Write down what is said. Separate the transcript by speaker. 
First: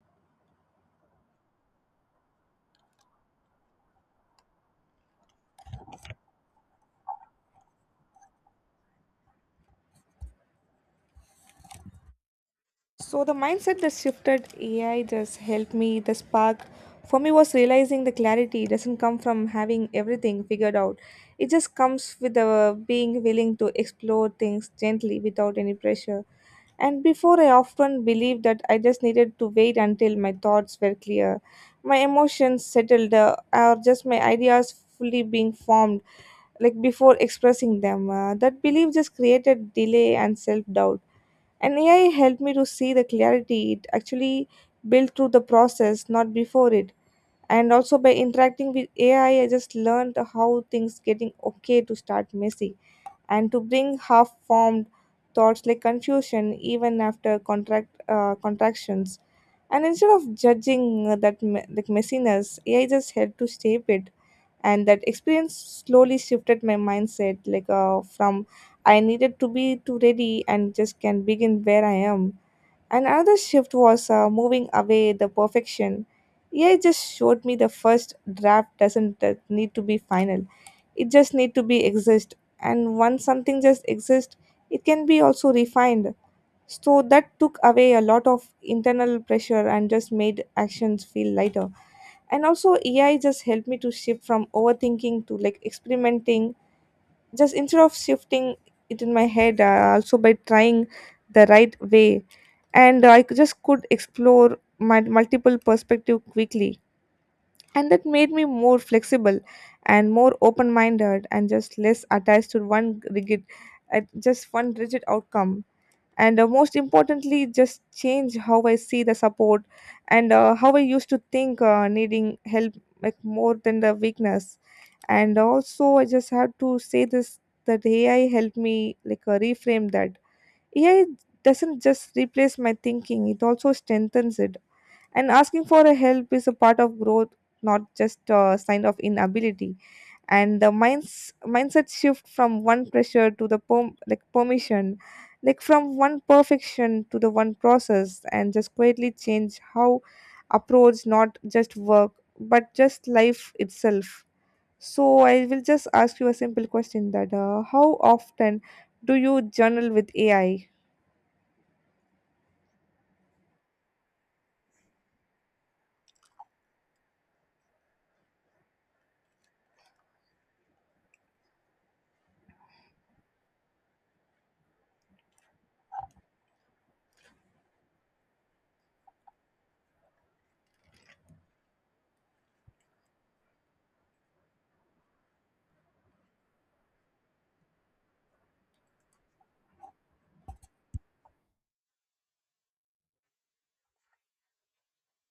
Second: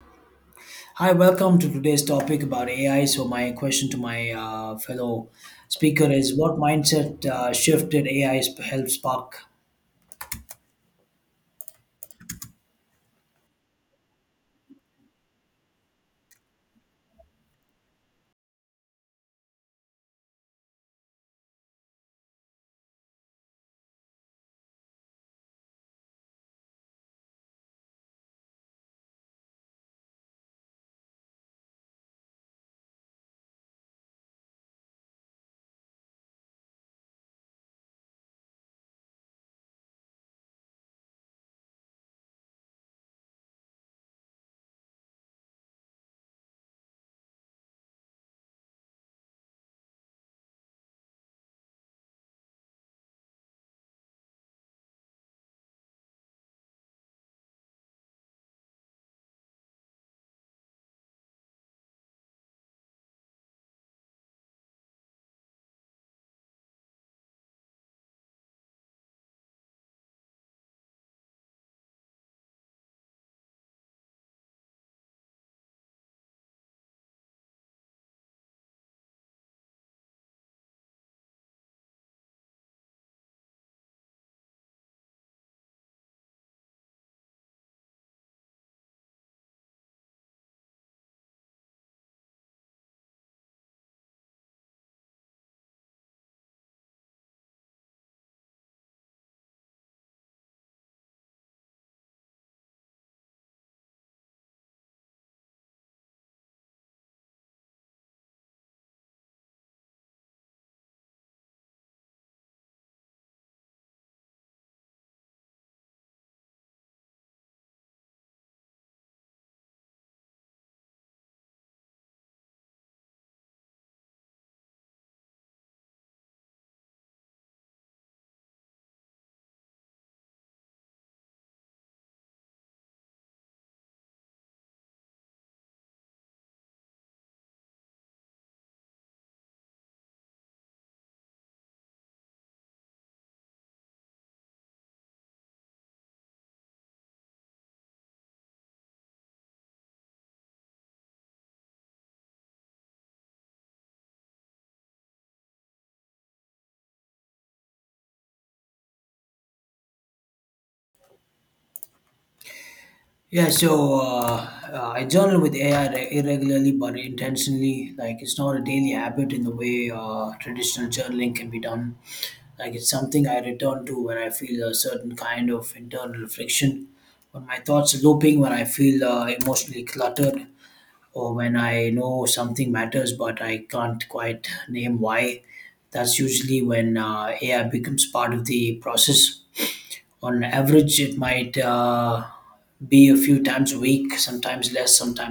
Speaker 1: Hi, welcome to today's topic about AI. So, my question to my fellow speaker is what mindset shift did AI help spark?
Speaker 2: So the mindset that shifted AI just helped me. The spark for me was realizing the clarity doesn't come from having everything figured out. It just comes with the being willing to explore things gently without any pressure. And before I often believed that I just needed to wait until my thoughts were clear, my emotions settled, or just my ideas fully being formed, like before expressing them. That belief just created delay and self doubt, and AI helped me to see the clarity it actually built through the process, not before it. And also, by interacting with AI, I just learned how things getting okay to start messy and to bring half formed thoughts like confusion even after contract contractions. And instead of judging that like messiness, AI just helped to shape it. And that experience slowly shifted my mindset, like from I needed to be too ready and just can begin where I am. And another shift was moving away the perfection. AI just showed me the first draft doesn't need to be final. It just need to be exist. And once something just exists, it can be also refined. So that took away a lot of internal pressure and just made actions feel lighter. And also AI just helped me to shift from overthinking to like experimenting. Just instead of shifting it in my head, also by trying the right way, and just could explore my multiple perspective quickly. And that made me more flexible and more open-minded and just less attached to one rigid, at just one rigid outcome. And most importantly, just change how I see the support, and how I used to think needing help like more than the weakness. And also, I just have to say this, that AI helped me like reframe that AI doesn't just replace my thinking, it also strengthens it. And asking for a help is a part of growth, not just a sign of inability. And the mindset shift from one pressure to the like permission, like from one perfection to the one process, and just quietly change how approach not just work but just life itself. So I will just ask you a simple question, that how often do you journal with AI?
Speaker 1: Yeah, I journal with AI irregularly but intentionally. Like, it's not a daily habit in the way traditional journaling can be done. Like, it's something I return to when I feel a certain kind of internal friction, when my thoughts are looping, when I feel emotionally cluttered, or when I know something matters but I can't quite name why. That's usually when AI becomes part of the process. On average, it might be a few times a week, sometimes less, sometimes